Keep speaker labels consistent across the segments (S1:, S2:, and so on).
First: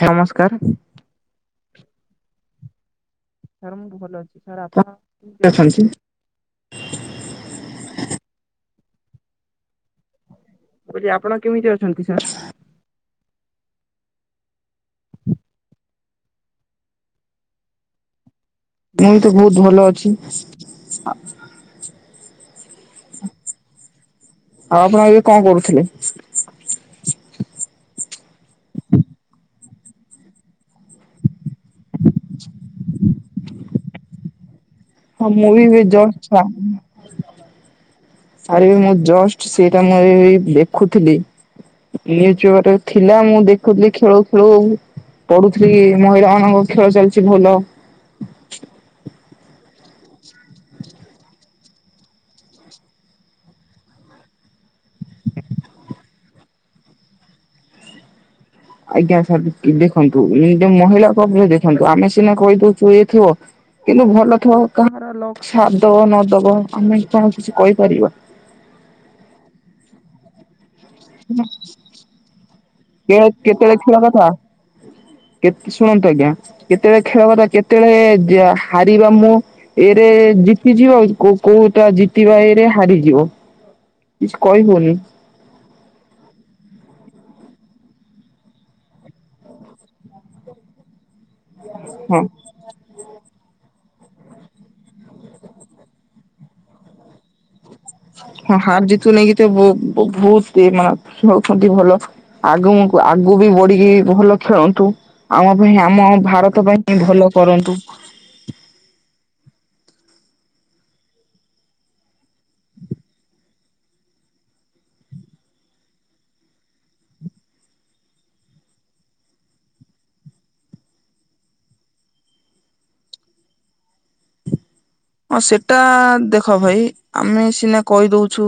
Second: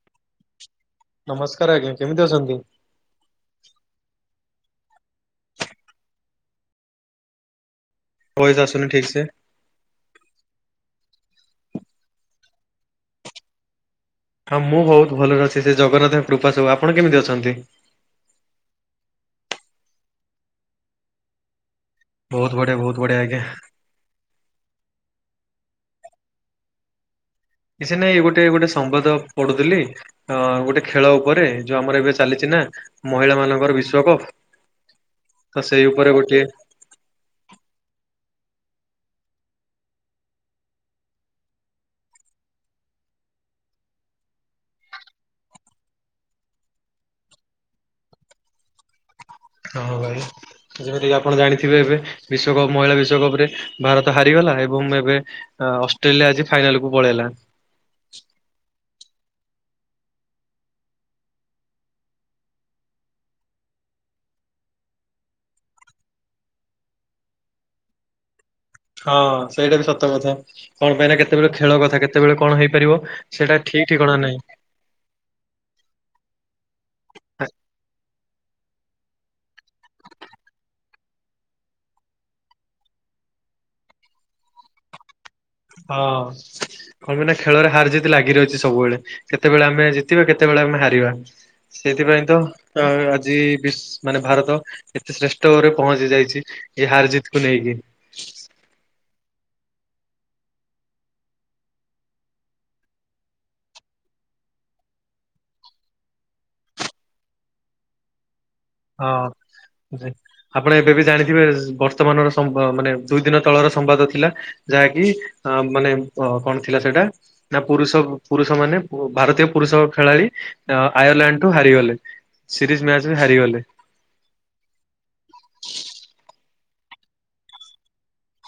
S1: ନମସ୍କାର।
S2: ରେ ଆଜ୍ଞା କେମିତି ଅଛନ୍ତି?
S1: ସାର୍ ମୁଁ ଭଲ ଅଛି ସାର୍ ଆପଣ କେମିତି ଅଛନ୍ତି,?
S2: ଭଏସ ଆସୁନି ଠିକ ସେ
S1: କ ଆପଣ କେମିତି ଅଛନ୍ତି ସାର୍?
S2: ହଁ ମୁଁ ବହୁତ ଭଲରେ ଅଛି। ସେ ଜଗନ୍ନାଥଙ୍କ କୃପା ସବୁ। ଆପଣ କେମିତି ଅଛନ୍ତି?
S1: ମୁଁ ବି ତ ବହୁତ ଭଲ ଅଛି। ଆ
S2: ବହୁତ ବଢଆ ବହୁତ ବଢ଼ିଆ ଆଜ୍ଞା
S1: ଆଉ ଆପଣ ଏବେ କଣ କରୁଥିଲେ?
S2: କିଛି ନାଇଁ ଗୋଟେ ଗୋଟେ ସମ୍ବାଦ ପଢୁଥିଲି ଅ ଗୋଟେ ଖେଳ ଉପରେ ଯୋଉ ଆମର ଏବେ ଚାଲିଛି ନା ମହିଳା ମାନଙ୍କର ବିଶ୍ଵକପ।
S1: ହଁ ମୁଁବି ଏବେ ଜଷ୍ଟ ସ୍ୱା ସାରିବି ମୁଁ ଜଷ୍ଟ ସେଇଟା ମୁଁ ଏ ଦେଖୁଥିଲି। ନିଉଜ ପେପରରେ ଥିଲା ମୁଁ ଦେଖୁଥିଲି ଖେଳଉ ଖେଳଉ ପଢୁଥିଲି ମହିଳା ମାନଙ୍କ ଖେଳ ଚାଲିଛି ଭଲ।
S2: କଣ ଭାଇ? ଯେମିତିକି ଆପଣ ଜାଣିଥିବେ ଏବେ ବିସ୍ୱକପ ମହିଳା ବିଶ୍ଵକପ ରେ ଭାରତ ହାରିଗଲା ଏବଂ ଏବେ ଅଷ୍ଟ୍ରେଲିଆ ଆଜି ଫାଇନାଲ କୁ ପଳେଇଲା।
S1: ଆଜ୍ଞା ସାର୍ ଦ ଦେଖନ୍ତୁ ମହିଳା କପରେ ଦେଖନ୍ତୁ ଆମେ ସିନା କହିଦଉଚୁ ଇଏ ଥିବ କିନ୍ତୁ ଭଲ ଥିବ କାହାର ଲକ ସାଥ ଦବ ନ ଦବ ଆମେ କଣ କିଛି କହିପାରିବା?
S2: ହଁ ସେଇଟା ବି ସତ କଥା। କଣ ପାଇଁନା କେତେବେଳେ ଖେଳ କଥା କେତେବେଳେ କଣ ହେଇପାରିବ ସେଟା ଠିକ ଠିକଣା ନାହିଁ।
S1: କେ ଶୁଣନ୍ତୁ ଆଜ୍ଞା କେତେବେଳେ ଖେଳ କଥା କେତେବେଳେ ଯା ହାରିବା ମୁଁ ଏରେ ଜିତିଯିବ ଆଉ କୋଉଟ ଜିତିବା ଏରେ ହାରିଯିବ। କିଛି କହିବନି।
S2: ହଁ। କଣ କିନା ଖେଳରେ ହାର ଯେି ଲାଗି ରହିଛି ସବୁବେଳେ, କେତେବେଳେ ଆମେ ଜିତିବା କେତେବେଳେ ଆମେ ହାରିବା।
S1: ହଁ
S2: ସେଇଥିପାଇଁ ତ ଅ ଆଜି ବି ମାନେ ଭାରତ ଏତେ ଶ୍ରେଷ୍ଠରରେ ପହଞ୍ଚି ଯାଇଛି ଏ ହାର ଜିତକୁୁ ନେଇକି।
S1: ହଁ ହାର ଜିତୁ ନେଇକି ତ ବହୁତ ମାନେ ଖେଳୁଛନ୍ତି ଭଲ ଆଗ ଆଗକୁ ବଢିକି ଭଲ ଖେଳନ୍ତୁ। ଆମ ପାଇଁ ଆମ ଭାରତ ପାଇଁ ହି ଭଲ କରନ୍ତୁ।
S2: ହଁ। ଯେ ଆପଣ ଏବେ ବି ଜାଣିଥିବେ, ବର୍ତ୍ତମାନର ମାନେ ଦୁଇ ଦିନ ତଳର ସମ୍ବାଦ ଥିଲା। ଯାହାକି ଅ ମାନେ କଣ ଥିଲା ସେଇଟା ନା ପୁରୁଷ ପୁରୁଷ ମାନେ ଭାରତୀୟ ପୁରୁ ସବୁ ଖେଳାଳି ଆୟଲାଣ୍ଡଠୁ ହାରିଗଲେ। ସିରିଏସ୍‌ ମ୍ୟାଚ ରେ ହାରିଗଲେ।
S1: ହଁ ସେଟା ଦେଖ ଭାଇ ଆମେ ସିନା କହି ଦୋଉଛୁ।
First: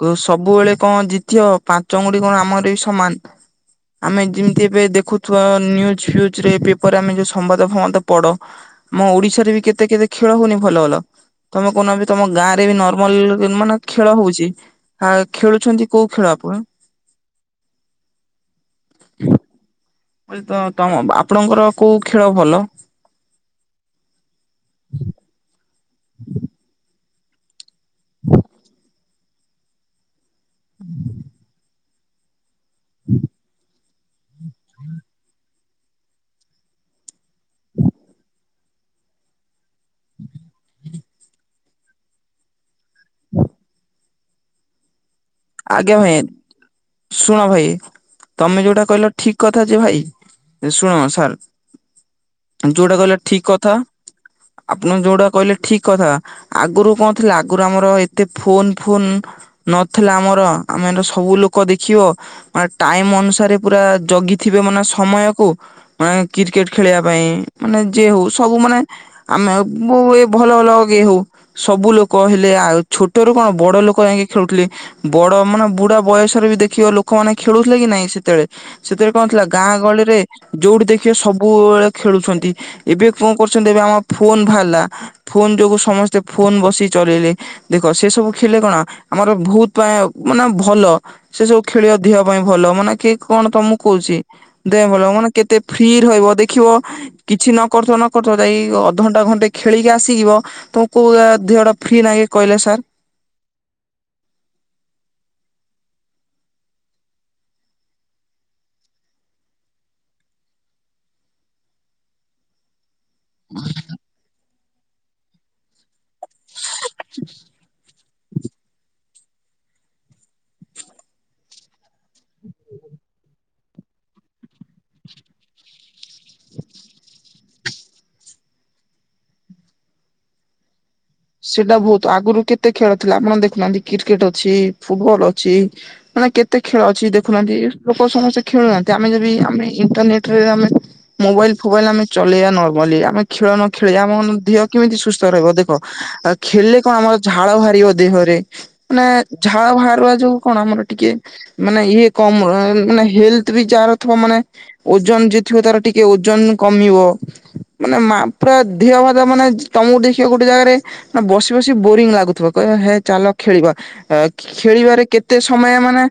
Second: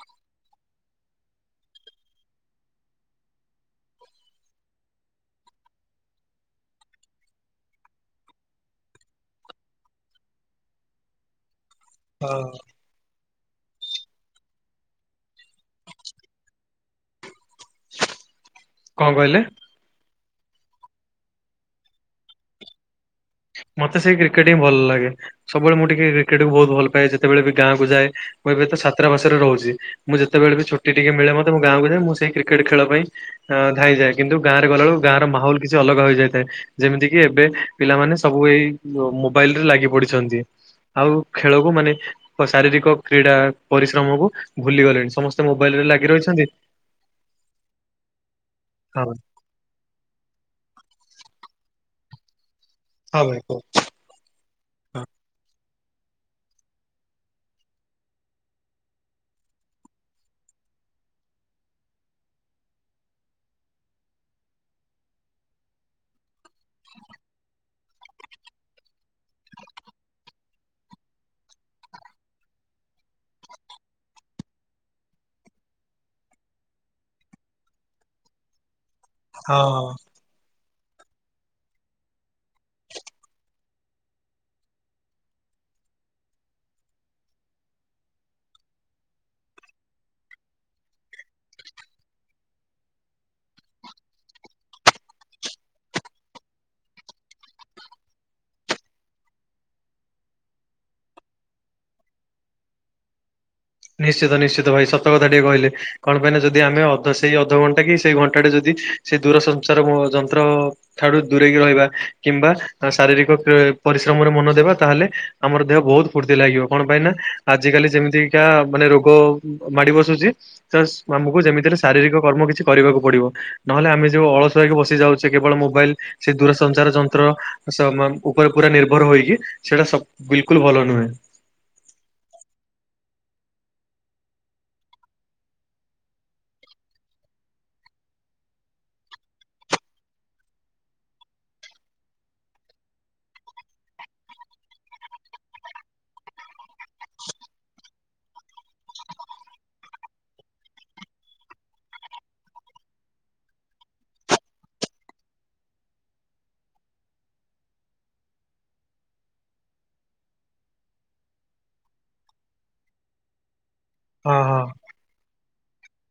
S1: କୋ ସବୁବେଳେ କଣ ଜିତିି ହବ ପାଞ୍ଚ ଆଙ୍ଗୁଠି କଣ ଆମର ବି ସମାନ। ଆମେ ଯେମିତି ଏବେ ଦେଖୁଥିବା ନିଜ୍ୟୁ ଫିଜ୍ୟୁ ରେ ପେପରରେ ଆମେ ଯୋଉ ସମ୍ବାଦ ସମ୍ବାଦ ପଢ ଆମ ଓଡିଶାରେ ବି କେତେ କେତେ ଖେଳ ହୋଉନି ଭଲ ଭଲ ତମେ କଣ ବି ତମ ଗାଁ ରେ ବି ନର୍ମାଲ ମାନେ ଖେଳ ହୋଉଛି । ଆ ଖେଳୁଛନ୍ତି କୋଉ ଖେଳ ଆପଣ?
S2: କଣ କହିଲେ?
S1: ମୁଁ କହିଲି ତ ତମ ଆପଣଙ୍କର କୋଉ ଖେଳ ଭଲ?
S2: ମତେ ସେଇ କ୍ରିକେଟ ହିଁ ଭଲ ଲାଗେ। ସବୁବେଳେ ମୁଁ ଟିକେ କ୍ରିକେଟକୁ ବହୁ ଭଲ ପାଏ ଯେତେବେଳେ ବି ଗାଁକୁ ଯଏ ମୁଁ ଏବେ ତ ଛାତ୍ରାବାସରେ ରହୁଛି ମୁଁଯେ ଯେତେବେଳେ ବି ଛୁଟି ଟିକେ ମିଳେ ମତେ ଗାଁକୁ ଯାଏ ମୁଁ ସେ କ୍ରେଟ ଖେଳ ପାଇଁଁ ଆଁ ଧାଇଁ ଯାଏ କିନ୍ତୁ ଗାଁରେ ଗଲାବେଳକୁ ଗାଁ ର ମାହୋଲ କିଛି ଅଲଗା ହୋଇଯାଇଥାଏ। ଯେମିତି କି ଏବେ ପିଲାମାନେ ସବୁ ଏଇ ମୋବାଇଲ୍ ରେ ଲାଗି ପଡିଛନ୍ତି। ଆଉ ଖେଳକୁ ମାନେ ଶାରୀରିକ କ୍ରୀଡ଼ା ପରିଶ୍ରମ କୁ ଭୁଲି ଗଲେଣି ସମ ମୋବାଇଲ୍ ରେ
S1: ଆଜ୍ଞା
S2: ଲାଗି
S1: ଭାଇ
S2: ରହିଛନ୍ତି?
S1: ଶୁଣ ଭାଇ ତମେ ଯୋଉଟା
S2: ହଁ
S1: କହିଲ
S2: ଭାଇ
S1: ଠିକ କଥା ଯେ ଭାଇ ଶୁଣୁ ସାନ୍‌ ଯୋଉଟା କହିଲେ
S2: ହଁ ଭାଇ
S1: ଠିକ୍
S2: କୁହ
S1: କଥା ଆପଣ ଯୋଉଟା କହିଲେ ଠିକ୍ କଥା ।ଆଗରୁ କଣ ଥିଲା ଆଗରୁ ଆମର ଏତେ ଫୋନ ଫୋନ ନ ଆମର ଆମେ ସବୁ ଲୋକ ଦେଖିବ ଟାଇମ୍ ଅନୁସାରେ ପୁରା ଜଗିଥିବେ ମାନେ ସ ସମୟକୁ ମାନେ କ୍ରିକେଟ ଖେଳିବା ପାଇଁ ମାନେ ଯେ ହୋଉ ସବୁ ମାନେ ଆମେ ଏ ଭଲ ଭଲ ଇ ହୋଉ ସବୁ ଲୋକ ହେଲେ କାଉଁ ଛୋଟରୁ କଣ ବଡ ଲୋକ ଯାଇକି ଖେଳୁଥିଲେ ବଡ଼ ମାନେ ବୁଢା ବୟସରେ ବି ଦେଖିବ ଲୋକମାନୋନେ ଖେଳୁଥିଲେ କି ନାଇଁ ସେତେଳେ ସେଥିରେ କଣ ଥିଲା
S2: ହଁ
S1: ଗାଁ
S2: ହଁ।
S1: ଗହଳିରେ ଯୋଉଠି ଦେଖିବା ସବୁବେଳେ ଖେଳୁଛନ୍ତି ଏବେ କଣ କରୁଛନ୍ତି ଏବେ ଆମ ଫୋନ୍ ବାହାରିଲା ଫୋନ୍ ଯୋଗୁଁ ସମସ୍ତେ ଫୋନ୍ ବସି ଚଳେଇଲେ, ଦେଖ ସେ ସବୁ ଖେଲେ କଣ ଆମର ଭୋହୁତ ପେଁ ମାନେ ଭଲ ସେ ସବୁ ଖେଳିବା ଧିଅ ପାଇଁ ଭଲ ମାନେ କି କଣ ତମକୁ କହୁଛି ଦେ ମାନେ କେତେ ଫ୍ରି ରହିବ ଦେଖିବ କିଛି ନ କରିଥ ନ କରିଥ ଯାଇ ଅଧଣ୍ଟା ଘଣ୍ଟେ ଖେଳିଲେ ଏ ଯିଏ ଆସିିବ ତୁମ କ ଦହଟା ଫ୍ରି ନେ କହିଲେ ସାର୍?
S2: ନିଶ୍ଚିତ ନିଶ୍ଚିତ ଭାଇ ସତ କଥା ଟିକେ କହିଲେ କଣ ପାଇଁନା ଯଦି ଆମେ ଅଧ ସେଇ ଅଧଘଣ୍ଟା କି ସେଇ ଘଣ୍ଟାଟେ ଯଦି ସେ ଦୂରସଞ୍ଚାର ଯନ୍ତ୍ର ଠାରୁୁ ଦୂରେଇକି ରହିବା। କିମ୍ବା ଶାରୀରିକ ପରିଶ୍ରମରେ ମନ ଦେବା ତାହେଲେ ଆମର ଦେହ ବହୁତ ଫୁର୍ତି ଲାଗିବ କଣ ପାଇଁ ନା ଆଜିକାଲି ଯେମିତି ଶିକ୍ଷା ମାନେ ରୋଗ ମାଡ଼ି ବସୁଛି ତ ଆମକୁ ଯେମିତିରେ ଶାରୀରିକ କର୍ମ କିଛି କରିବାକୁ ପଡିବ। ନହେଲେ ଆମେ ଯୋଉ ଅଳସୁଆକି ବସି ଯାଉଛେ କେବଳ ମୋବାଇଲ ସେ ଦୂରସଞ୍ଚାର ଯନ୍ତ୍ର ଉପରେ ପୁରା ନିର୍ଭର ହୋଇକି ସେଇଟା ସ ବିଲକୁଲ୍ ଭଲ ନୁହେଁ।
S1: ସେଟା ବୋହୁତ ଆଗରୁ କେତେ ଖେଳ ଥିଲା ଆପଣ ଦେଖୁନାହାନ୍ତି କ୍ରିକେଟ ଅଛି ଫୁଟବଲ ଅଛି। କେତେ ଖେଳ ଅଛି ଦେଖୁନାହାନ୍ତି, ଲୋକ ସମସ୍ତେ ଖେଳୁହାନ୍ତି ଆମେ ଯଦି ଆମେ ଇଣ୍ଟରନେଟ ରେ ଆମେ ମୋବାଇଲ ଫୋବାଇଲ ଆମେ ଚଳେଇବା ନର୍ମାଲି ଆମେ ଖେଳ ନ ଖେଳିବା ଆମ ଦେହ କେମିତି ସୁସ୍ଥ ରହିବ, ଦେଖ ଆଉ ଖେଳିଲେ କଣ ଆମର ଝାଳ ବାହାରିବ ଦେହରେ। ମାନେ ଝାଳ ବାହାରୁଆ ଯୋଉ କଣ ଆମର ଟିକେ ମାନେ ଇଏ କମ ମାନେ ହେଲଥ ବି ତାର ଥିବା ମାନେ ଓଜନ ଯଏ ଥିବ ତାର ଟିକେ ଓଜନ କମିବ। ମାନେ ମା ପୁରା ଦେହ ଭାତ ମାନେ ତମକୁ ଦେଖିବ ଗୋଟେ ଜାଗାରେ ନା ବସି ବସି ବୋରିଙ୍ଗ ଲାଗୁଥିବ କହ ହେ ଚାଲ ଖେଳିବା
S2: ହଁ ହଁ।
S1: ଖେଳିବାରେ କେତେ ସମୟ ମାନେ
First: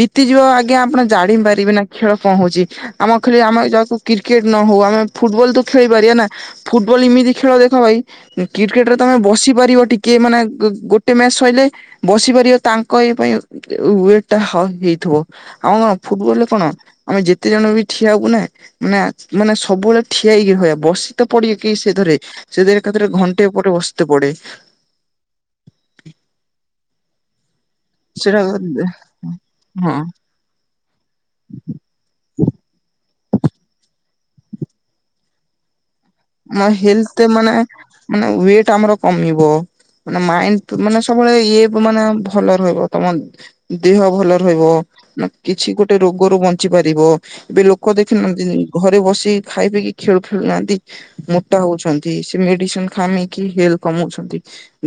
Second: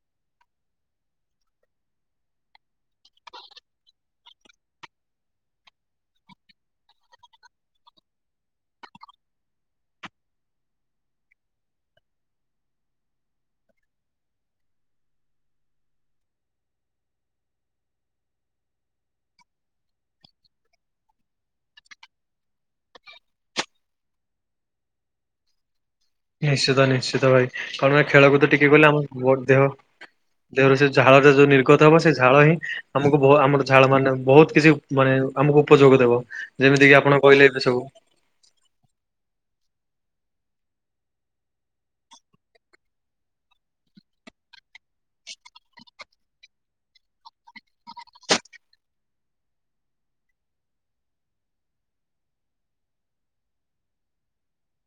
S1: ବିତିଯିବ ଆଜ୍ଞା ଆପଣ ଜାଣି ପାରିବେ ନା ଖେଳ କଣ ହୋଉଚି ଆମ ଖେ ଆମ କ୍ରିକେଟ ନ ହୋଉ ଆମେ ଫୁଟବଲ ତ ଖେଳି ପାରିବା ନା ଫୁଟବଲ ଏମିତି ଖେଳ ଦେଖ ଭାଇ କ୍ରିକେଟ୍ ତମେ ବସି ପାରିବ ଟିକେ ମାନେ ଗୋଟେ ମ୍ୟାଚ ସରିଲେ ବସିପାରିବ ତାଙ୍କ ଏଇ ପାଇଁ ୱେଟ୍ ଟା ହେଇଥିବ ଆମ କଣ ଫୁଟବଲ ରେ କଣ ଆମେ ଯେତେ ଜଣ ବି ଠିଆ ହବୁ ନା ମାନେ ସବୁବେଳେ ଠିଆଇକି ରହ ବସି ତ ପଡେ କି ସେରେ ସେରେ ଏକାଥରେ ଘଣ୍ଟେ ଉପରେ ବସି ପଡେ
S2: ନିଶ୍ଚିତ ନିଶ୍ଚିତ ଭାଇ କଣ
S1: ସେଟା
S2: ଖେଳକୁଦ ଟିକେ ଗଲେ ଆମ ବ ଦେହ
S1: ହଁ
S2: ଦେହରୁ ସେ ଝାଳରୋ ଯୋଉ ନିର୍ଗତ ହବ ସେ ଝାଳ ହିଁ ଆମକୁ ଆମର ଝାଳ ମାନେ ବୋହୁତ କିଛି ମାନେ ଆମକୁ ଉପଯୋଗ ଦେବ
S1: ଆ
S2: ଯେମିତି କିି ଆପଣ
S1: ହେଲଥରେ
S2: କହିଲେ
S1: ମାନେ
S2: ଏବେ ସବୁ
S1: ମାନେ ୱେଟ ଆମର କମିବ। ମାନେ ମାଇଣ୍ଡ ମାନେ ସବୁବେଳେ ଇଏ ମାନେ ଭଲ ରହିବ ତମ ଦେହ ଭଲ ରହିବ। ନା କିଛି ଗୋଟେ ରୋଗରୁ ବଞ୍ଚି ପାରିବ, ଏବେ ଲୋକ ଦେଖିନାହାନ୍ତି ଘରେ ବସି ଖାଇ। କି ଖେଳ ଖେଳନାହାନ୍ତି। ମୋଟା ହଉଛନ୍ତି ସେ ମେଡିସିନ ଖାମକି ହେଲ୍ କମଉଛନ୍ତି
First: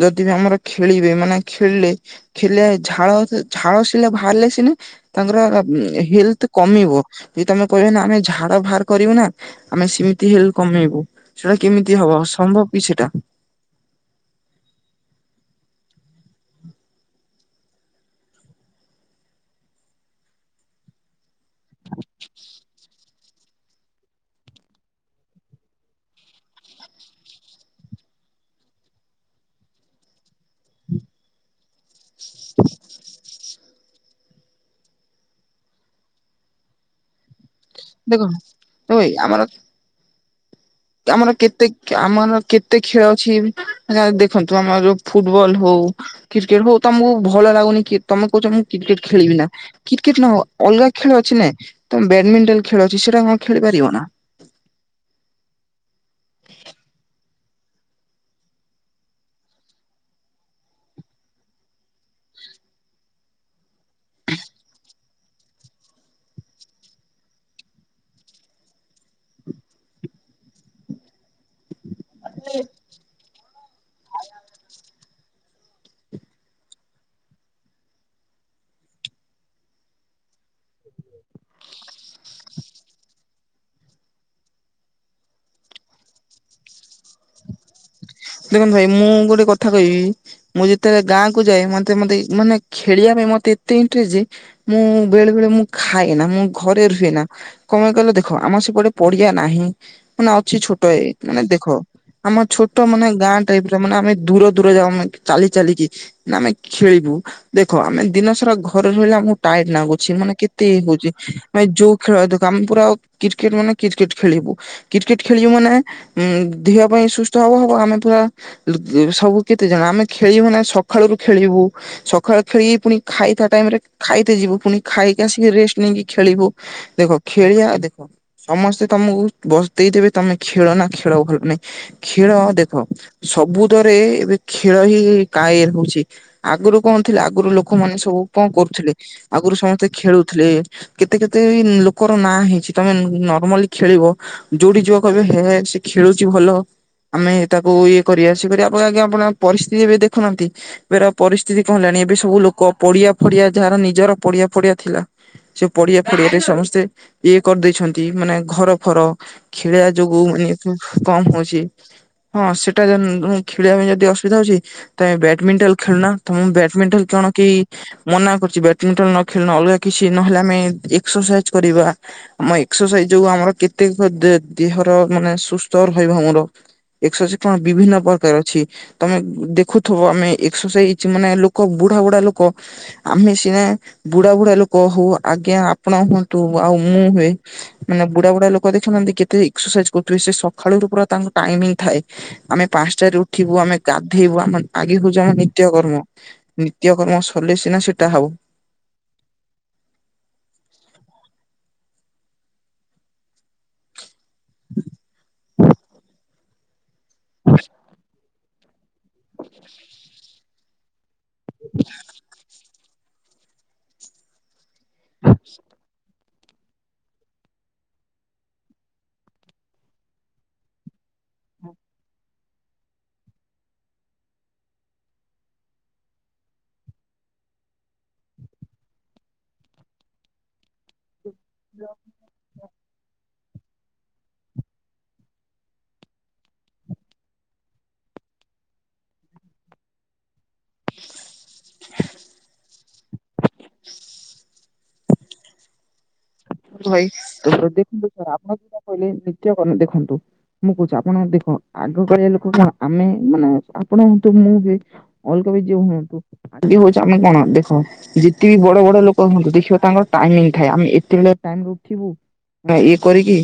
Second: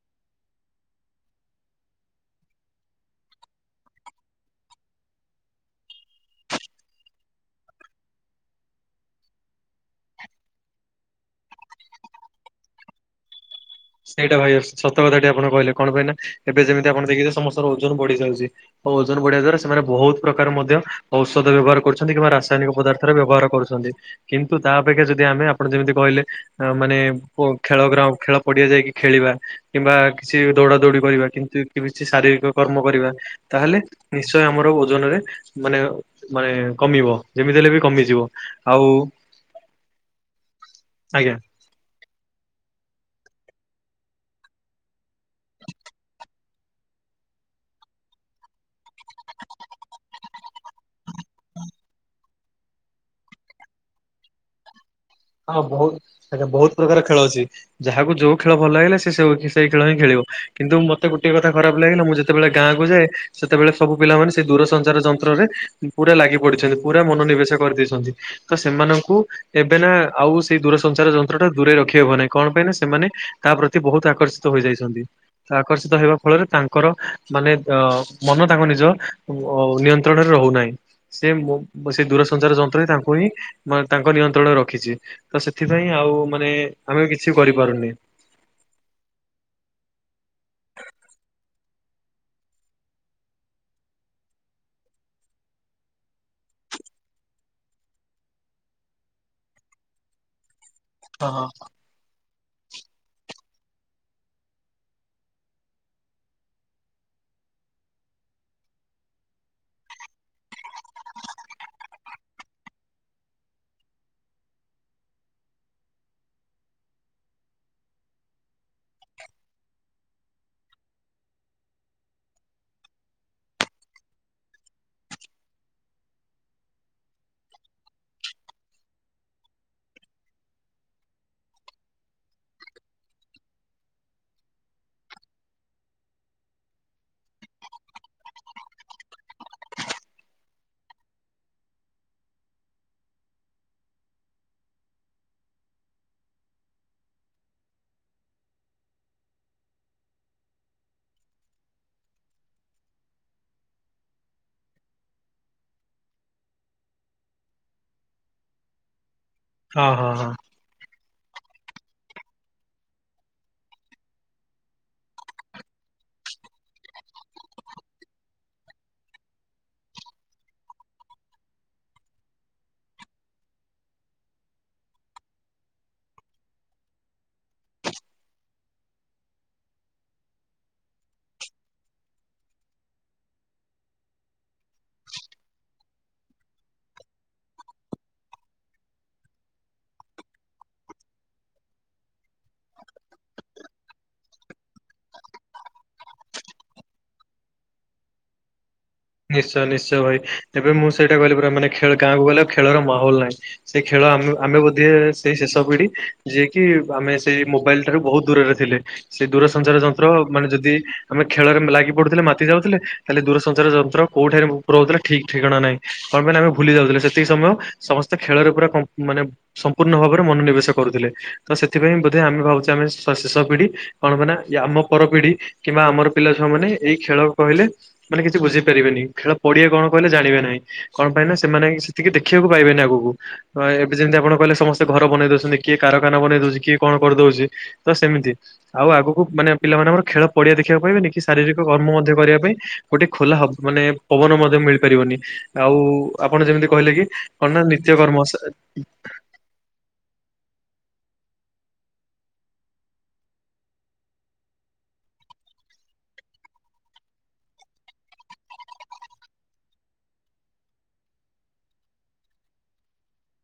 S1: ଯଦି ବି ଆମ ଖେଳି ମାନେ ଖେଳିଲେ ଖେଳିଲେ ଝାଳ ଝାଳ ସି ବାହାରିଲେ ସିନା ତାଙ୍କର ହେଲର୍ଥ କମିବ ଯଦି ତମେ କହିବ ନା ଆମେ ଝାଳ ବାହାର କରିବ ନା ଆମେ ସେମିତି ହେ କମେଇବୁ ସେଟା କେମିତି ହବ ସମ୍ଭବ କି ସେଟା।
S2: ସେଇଟା ଭାଇ ସତ କଥା ଆପଣ କହିଲେ କଣ ପାଇଁ ନା ଏବେ ଯେମିତି ଆପଣ ଦେଖିେ ସମସ୍ତର ଓଜନ ବଢି ଯାଉଛି। ଓଜନ ବଢିବା ଦ୍ଵାରା ସେମାନେ ବୋହୁତ ପ୍ରକାର ମଧ୍ୟ ଔଷଧ ବ୍ୟବହାର କରୁଛନ୍ତି କିମ୍ବା ରାସାୟନିକ ପଦାର୍ଥ ବ୍ୟବହାର କରୁଛନ୍ତି କିନ୍ତୁ ତା ଅପେକ୍ଷା ଯଦି ଆମେ ଆପଣ ଯେମିତି କହିଲେ ମାନେ ଖେଳ ଖେଳ ପଡିଆ ଯାଇକି ଖେଳିବା କିମ୍ବା କିଛି ଦୌଡା ଦୌଡି କରିବା କିନ୍ତୁ କିଛି ଶାରୀରିକ କର୍ମ କରିବା ତାହେଲେ ନିଶ୍ଚୟ ଆମର ଓଜନରେ ମାନେ ମାନେ କମିବ। ଯେମିତି ହେଲେ ବି
S1: ଦେଖ
S2: କମିଯିବ ଆଉ ଆଜ୍ଞା।
S1: ତମର କେତେ ଆମର କେତେ ଖେଳ ଅଛି ଦେଖନ୍ତୁ ଆମର ଫୁଟବଲ ହଉ କ୍ରିକେଟ ହଉ ତ ଆମକୁ ଭଲ ଲାଗୁନି କି ତମେ କହୁଚ ମୁଁ କ୍ରିକେଟ ଖେଳିବି ନା କ୍ରିକେଟ ନହ ଅଲଗା ଖେଳ ଅଛି ନାଇ ତମ ବ୍ୟାଡମିଣ୍ଟନ ଖେଳ ଅଛି ସେଟା କଣ ଖେଳିପାରିବ ନା?
S2: ହଁ ବୋହୁତ ଆଜ୍ଞା ବୋହୁତ ପ୍ରକାର ଖେଳ ଅଛି। ଯାହାକୁ ଯୋଉ ଖେଳ ଭଲ ଲାଗିଲା ସେ ସେଇ ଖେଳ ହିଁ ଖେଳିବ କିନ୍ତୁ ମତେ ଗୋଟେ କଥା ଖରାପ ଲାଗିଲା ମୁଁ ଯେତେବେଳେ ଗାଁ କୁ ଯାଏ ସେତବେଳେ ସବୁ ପିଲାମାନେ ସେଦୂରସଞ୍ଚାର କ୍ଷେତ୍ର ରେ ପୁରା ଲାଗି ପଡିଛନ୍ତି, ପୁରା ମନୋନିବେଶ କରିଦେଇଛନ୍ତି ତ ସେମାନଙ୍କୁ ଏବେ ନା ଆଉ ସେଇ ଦୂରସଞ୍ଚାର ଯନ୍ତ୍ର ଟା ଦୂରେଇ ରଖି ହବ ନାଇଁ କଣ ପାଇଁ ନା ସେମାନେ ତା ପ୍ରତି ବୋହୁତ ଆକର୍ଷିତ ହୋଇଯାଇଛନ୍ତି ଆକର୍ଷିତ ହେବା ଫଳରେ ତାଙ୍କର ମାନେ ଅ ମ ତାଙ୍କ ନିଜ ନିୟନ୍ତ୍ରଣରେ ରହୁନି। ସେ ସେ ଦୂରସଞ୍ଚାର ଯନ୍ତ୍ରରେ ତାଙ୍କୁ ହିଁ ତାଙ୍କ ନିୟନ୍ତ୍ରଣରେ ରଖିଚି। ତ ସେଥିପାଇଁ ଆଉ ମାନେ ଆମେ ବି କିଛି କରିପାରୁନି।
S1: ଦେଖନ୍ତୁ ଭାଇ ମୁଁ ଗୋଟେ କଥା କହିବି ମୁଁ ଯେତେବେଳେ ଗାଁକୁ ଯାଏ ମତେ ମତେ ମାନେ ଖେଳିବା ମେତେ ଏତେ ଇନ୍ତ୍ରେଷ୍ଟ ମୁଁ ବେଳେ ବଳେ ମୁଁ ଖାଏ ନା ମୁ ଘରେ ରୁହେ ନା କଣେ କଣ ଦେଖ ଆମର ସେପଟେ ପଡିଆ ନାହିଁ ମାନେ ଅଛି ଛୋଟ ଏଇ
S2: ହଁ
S1: ମାନେ
S2: ହଁ।
S1: ଦେଖ ଛୋ ଟ ମାନେ ଗାଁ ଟାଇପ ର ମାନେ ଆମେ ଦୂର ଦୂର ଯାଉ ମାନେ ଚାଲି ଚାଲିକି ଆମେ ଖେଳିବୁ ଦେଖ ଆମେ ଦିନ ସାରା ଘରେ ରହିଲେ ଆମକୁ ଟାଇଡ ନାଗୁଚି ମାନେ କେତେ ଇଏ ହଉଛି ଯୋଉ ଖେଳ ଆମେ ଦେଖ କ୍ରେ ମାନେ କ୍ରେଟ ଖେଳିବୁ କ୍ରେଟ ଖେଳିବୁ ମାନେ ଦେହ [unintelligible] ତ ହବ ଆମେ ପୁରା ସବୁ କେତେ ଜଣ ଆମେ ଖେଳିବୁ ନା ସକାଳ ରୁ ଖେଳିବୁ ସକା ଖେଳ ଖେଳ ପୁଣି ଖାଇବା ଟାଇମ୍ ରେ ଖାଇତେ ଯିବୁ ପୁଣି ଖାଇକି ଆସିକି ରେଷ୍ଟ ନେଇିକି ଖେଳିବୁ ଦେଖ ଖେଳିଆ ଦେଖ ସମସ୍ତେ ତମକୁ ବସି ଦେଇଦେବେ ତମେ ଖେଳ ନା ଖେଳ ଭଲ ନାହିଁ ଖେଳ ଦେଖ ସବୁଦରେ ଏବେ ଖେଳ ହିଁ କାଏର ହଉଚି ଆଗରୁ କଣ ଥିଲେ ଆଗରୁ ଲୋକମାନେ ସବୁ କଣ କରୁଥିଲେ ଆଗରୁ ସମସ୍ତେ ଖେଳୁଥିଲେ କେତେ କେତେ ଲୋକ ର ନାଁ ହେଇଚି ତମେ ନର୍ମାଲି ଖେଳିବ ଯୋଉଠି ଯିବ କହିବ ହେ ସେ ଖେଳୁଚି ଭଲ । ଆମେ ତାକୁ ଇଏ କରିବା ସିଏ କରିବା ଆପଣ ଆଜ୍ଞା ଆପଣ ପରିସ୍ଥିତି ଏବେ ଦେଖୁନାହାନ୍ତି ଏ ପରିସ୍ଥିତି କଣ ହେଲାଣି ଏବେ ସବୁ ଲୋକ ପଡିଆ ଫଡିଆ ଯାହାର ନିଜର ପଡିଆ ଫଡିଆ ଥିଲା ସେ ପଡିଆ ଫଡିଆରେ ସମସ୍ତେ ଇଏ କରିଦେଇଛନ୍ତି ମାନେ ଘର ଫର। ଖେଳିବା
S2: ହଁ ହଁ
S1: ଯୋଗୁ
S2: ହଁ।
S1: ମାନେ କମ ହଉଚି । ହଁ ସେଇଟା ନ୍ ଖେଳିବା ପାଇଁ ଯଦି ଅସୁବିଧା ହଉଚି ତମେ ବଡମିଣ୍ଟନ ଖେଳୁନ ତମ ବ୍ୟାଡମିଣ୍ଟନ କଣ କେହି ମନା କରୁଛଚି ବ୍ୟାଡମିଣ୍ଟନ ନ ଖେଳ ଅଲଗା କିଛି ନହେଲେ ନାହିଁ ଏକ୍ସରସାଇଜ କରିବା । ଆମ ଏକ୍ସରସାଇଜ ଯୋଗୁ ଆମର କେତେ ଦେ -ଦେହର ମାନେ ସୁସ୍ଥ ରହିବ ଆମର । ଏକ୍ସରସାଇଜ କଣ ବିଭିନ୍ନ ପ୍ରକାର ଅଛି, ତମେ ଦେଖୁଥିବ ଆମେ ଏକ୍ସରସାଇଜ ମାନେ ଲୋ କ ବୁଢା ବୁଢା ଲୋକ ଆମେ ସିନା ବୁଢା ବୁଢା ଲୋକ ହଉ ଆଜ୍ଞା ଆପଣ ହୁଅନ୍ତୁ। ଆଉ ମୁଁ ହୁଏ ମାନେ ବୁଢା ବୁଢା ଲୋକ ଦେଖୁନାହାନ୍ତି କେତେ ଏକ୍ସରସାଇଜ କରୁଥିବେ ସେ ସକାଳୁ ରୁ ପୁରା ତାଙ୍କ ଟାଇମିଂ ଥାଏ ଆମେ ପାଞ୍ଚଟାରେ ଉଠିବୁ ଆମେ ଗାଧେଇବୁ ଆମ ଆଗେ ହଉଚି ଆମ ନିତ୍ୟ କର୍ମ। ନିତ୍ୟ କର୍ମ ସଲେ ସିନା ସେଟା ହବ ।
S2: ନିଶ୍ଚୟ ନିଶ୍ଚୟ ଭାଇ ଏବେ ମୁଁ ସେଇଟା କହିଲି ପରା ମାନେ ଖେଳ ଗାଁକୁ ଗଲେ ଖେଳର ମାହୋଲ ନାହିଁ ସେ ଖେଳ ଆମେ ଆମେ ବୋଧେ ସେଇ ଶେଷ ପିଢି ଯିଏକି ଆମେ ସେଇ ମୋବାଇଲ ଠାରୁ ବହୁତ ଦୂରରେ ଥିଲେ। ସେ ଦୂରସଞ୍ଚାର ଯନ୍ତ୍ର ମାନେ ଯଦି ଆମେ ଖେଳରେ ଲାଗି ପଡୁଥିଲେ ମାତି ଯାଉଥିଲେ ତାହେଲେ ଦୂରସଞ୍ଚାର ଯ କୋଉଠାରେ ମୁପ୍ର ହଉଥିଲା ଠିକ ଠିକଣା ନାହିଁ। କଣ ପାଇଁ ନା ଆମେ ଭୁଲି ଯାଉଥିଲେ ସେତିକି ସମୟ ସମସ୍ତେ ଖେଳରେ ପୁରା ମାନେ କମ ମାନେ ସମ୍ପୂର୍ଣ୍ଣ ଭାବରେ ମନୋନିବେଶ କରୁଥିଲେ। ତ ସେଥିପାଇଁ ବୋଧେ ଆମେ ଭାବୁଚେ, ଆମେ ଶେଷ ପିଢି କଣ ପାଇଁ ନା ଆମ ପର ପିଢି କିମ୍ବା ଆମର ପିଲା ଛୁଆ ମାନେ ଏଇ ଖେଳ କହିଲେ ମାନେ କିଛି ବୁଝି ପାରିବେନି ଖେଳ ପଡିଆ କଣ କହିଲ ଜାଣିବେ ନାହିଁ କଣ ପାଇଁ ନା ସେମାନେ ସେତିକି ଦେଖିବାକୁ ପାଇବେନି ଆଉ। ଗକୁ ତ ଏବେ ଯେମିତି ଆପଣ କହିଲେ ସମସ୍ତେ ଘର ବନେଇ ଦଉଛନ୍ତି, କିଏ କାରଖାନା ବନେଇ ଦଉଚି କିଏ କଣ କରିଦଉଚି ତ ସେମିତି ଆଉ ଆଗକୁ ମାନେ ପିଲାମାନଙ୍କର ଖେଳ ପଡିଆ ଦେଖିବାକୁ ପାଇବେନି କି ସ ଶାରୀରିକ କର୍ମ ମଧ୍ୟ କରିବା ପାଇଁ ଗୋଟେ ଖୋଲା ହ ମାନେ ପବନ ମଧ୍ୟ ମିଳିପାରିବନି ଆଉ ଆପଣ ଯେମିତି
S1: [unintelligible]
S2: କହିଲେ
S1: ଆପଣ
S2: କି କଣ ନା ନିତ୍ୟ କର୍ମ
S1: ସିନା କହିଲେ ନିତ୍ୟକର୍ମ, ଦେଖନ୍ତୁ। ମୁଁ କହୁଚି ଆପଣ ଦେଖ ଆଗ କାଳିଆ ଲୋକ କଣ ଆମେ ମାନେ ଆପଣ ହୁଅନ୍ତୁ ମୁଁ ହୁଏ ଅଲଗା ବି କିଏ ହୁଅନ୍ତୁ ଆଗେ ହଉଚି ଆମେ କଣ ଦେଖ ଯେତିକି ବଡ଼ ବଡ ଲୋକ ହୁଅନ୍ତୁ ଦେଖିବ ତାଙ୍କର ଟାଇମିଂଥାଏ । ଆମେ ଏତବେ ମ ରେ ଉଠିବୁ ଇଏ କରିକି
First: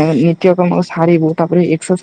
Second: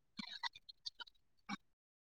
S1: ମା ନିତ୍ୟ କର୍ମ ସାରିବୁ ତାପରେ ଏକ୍ସସା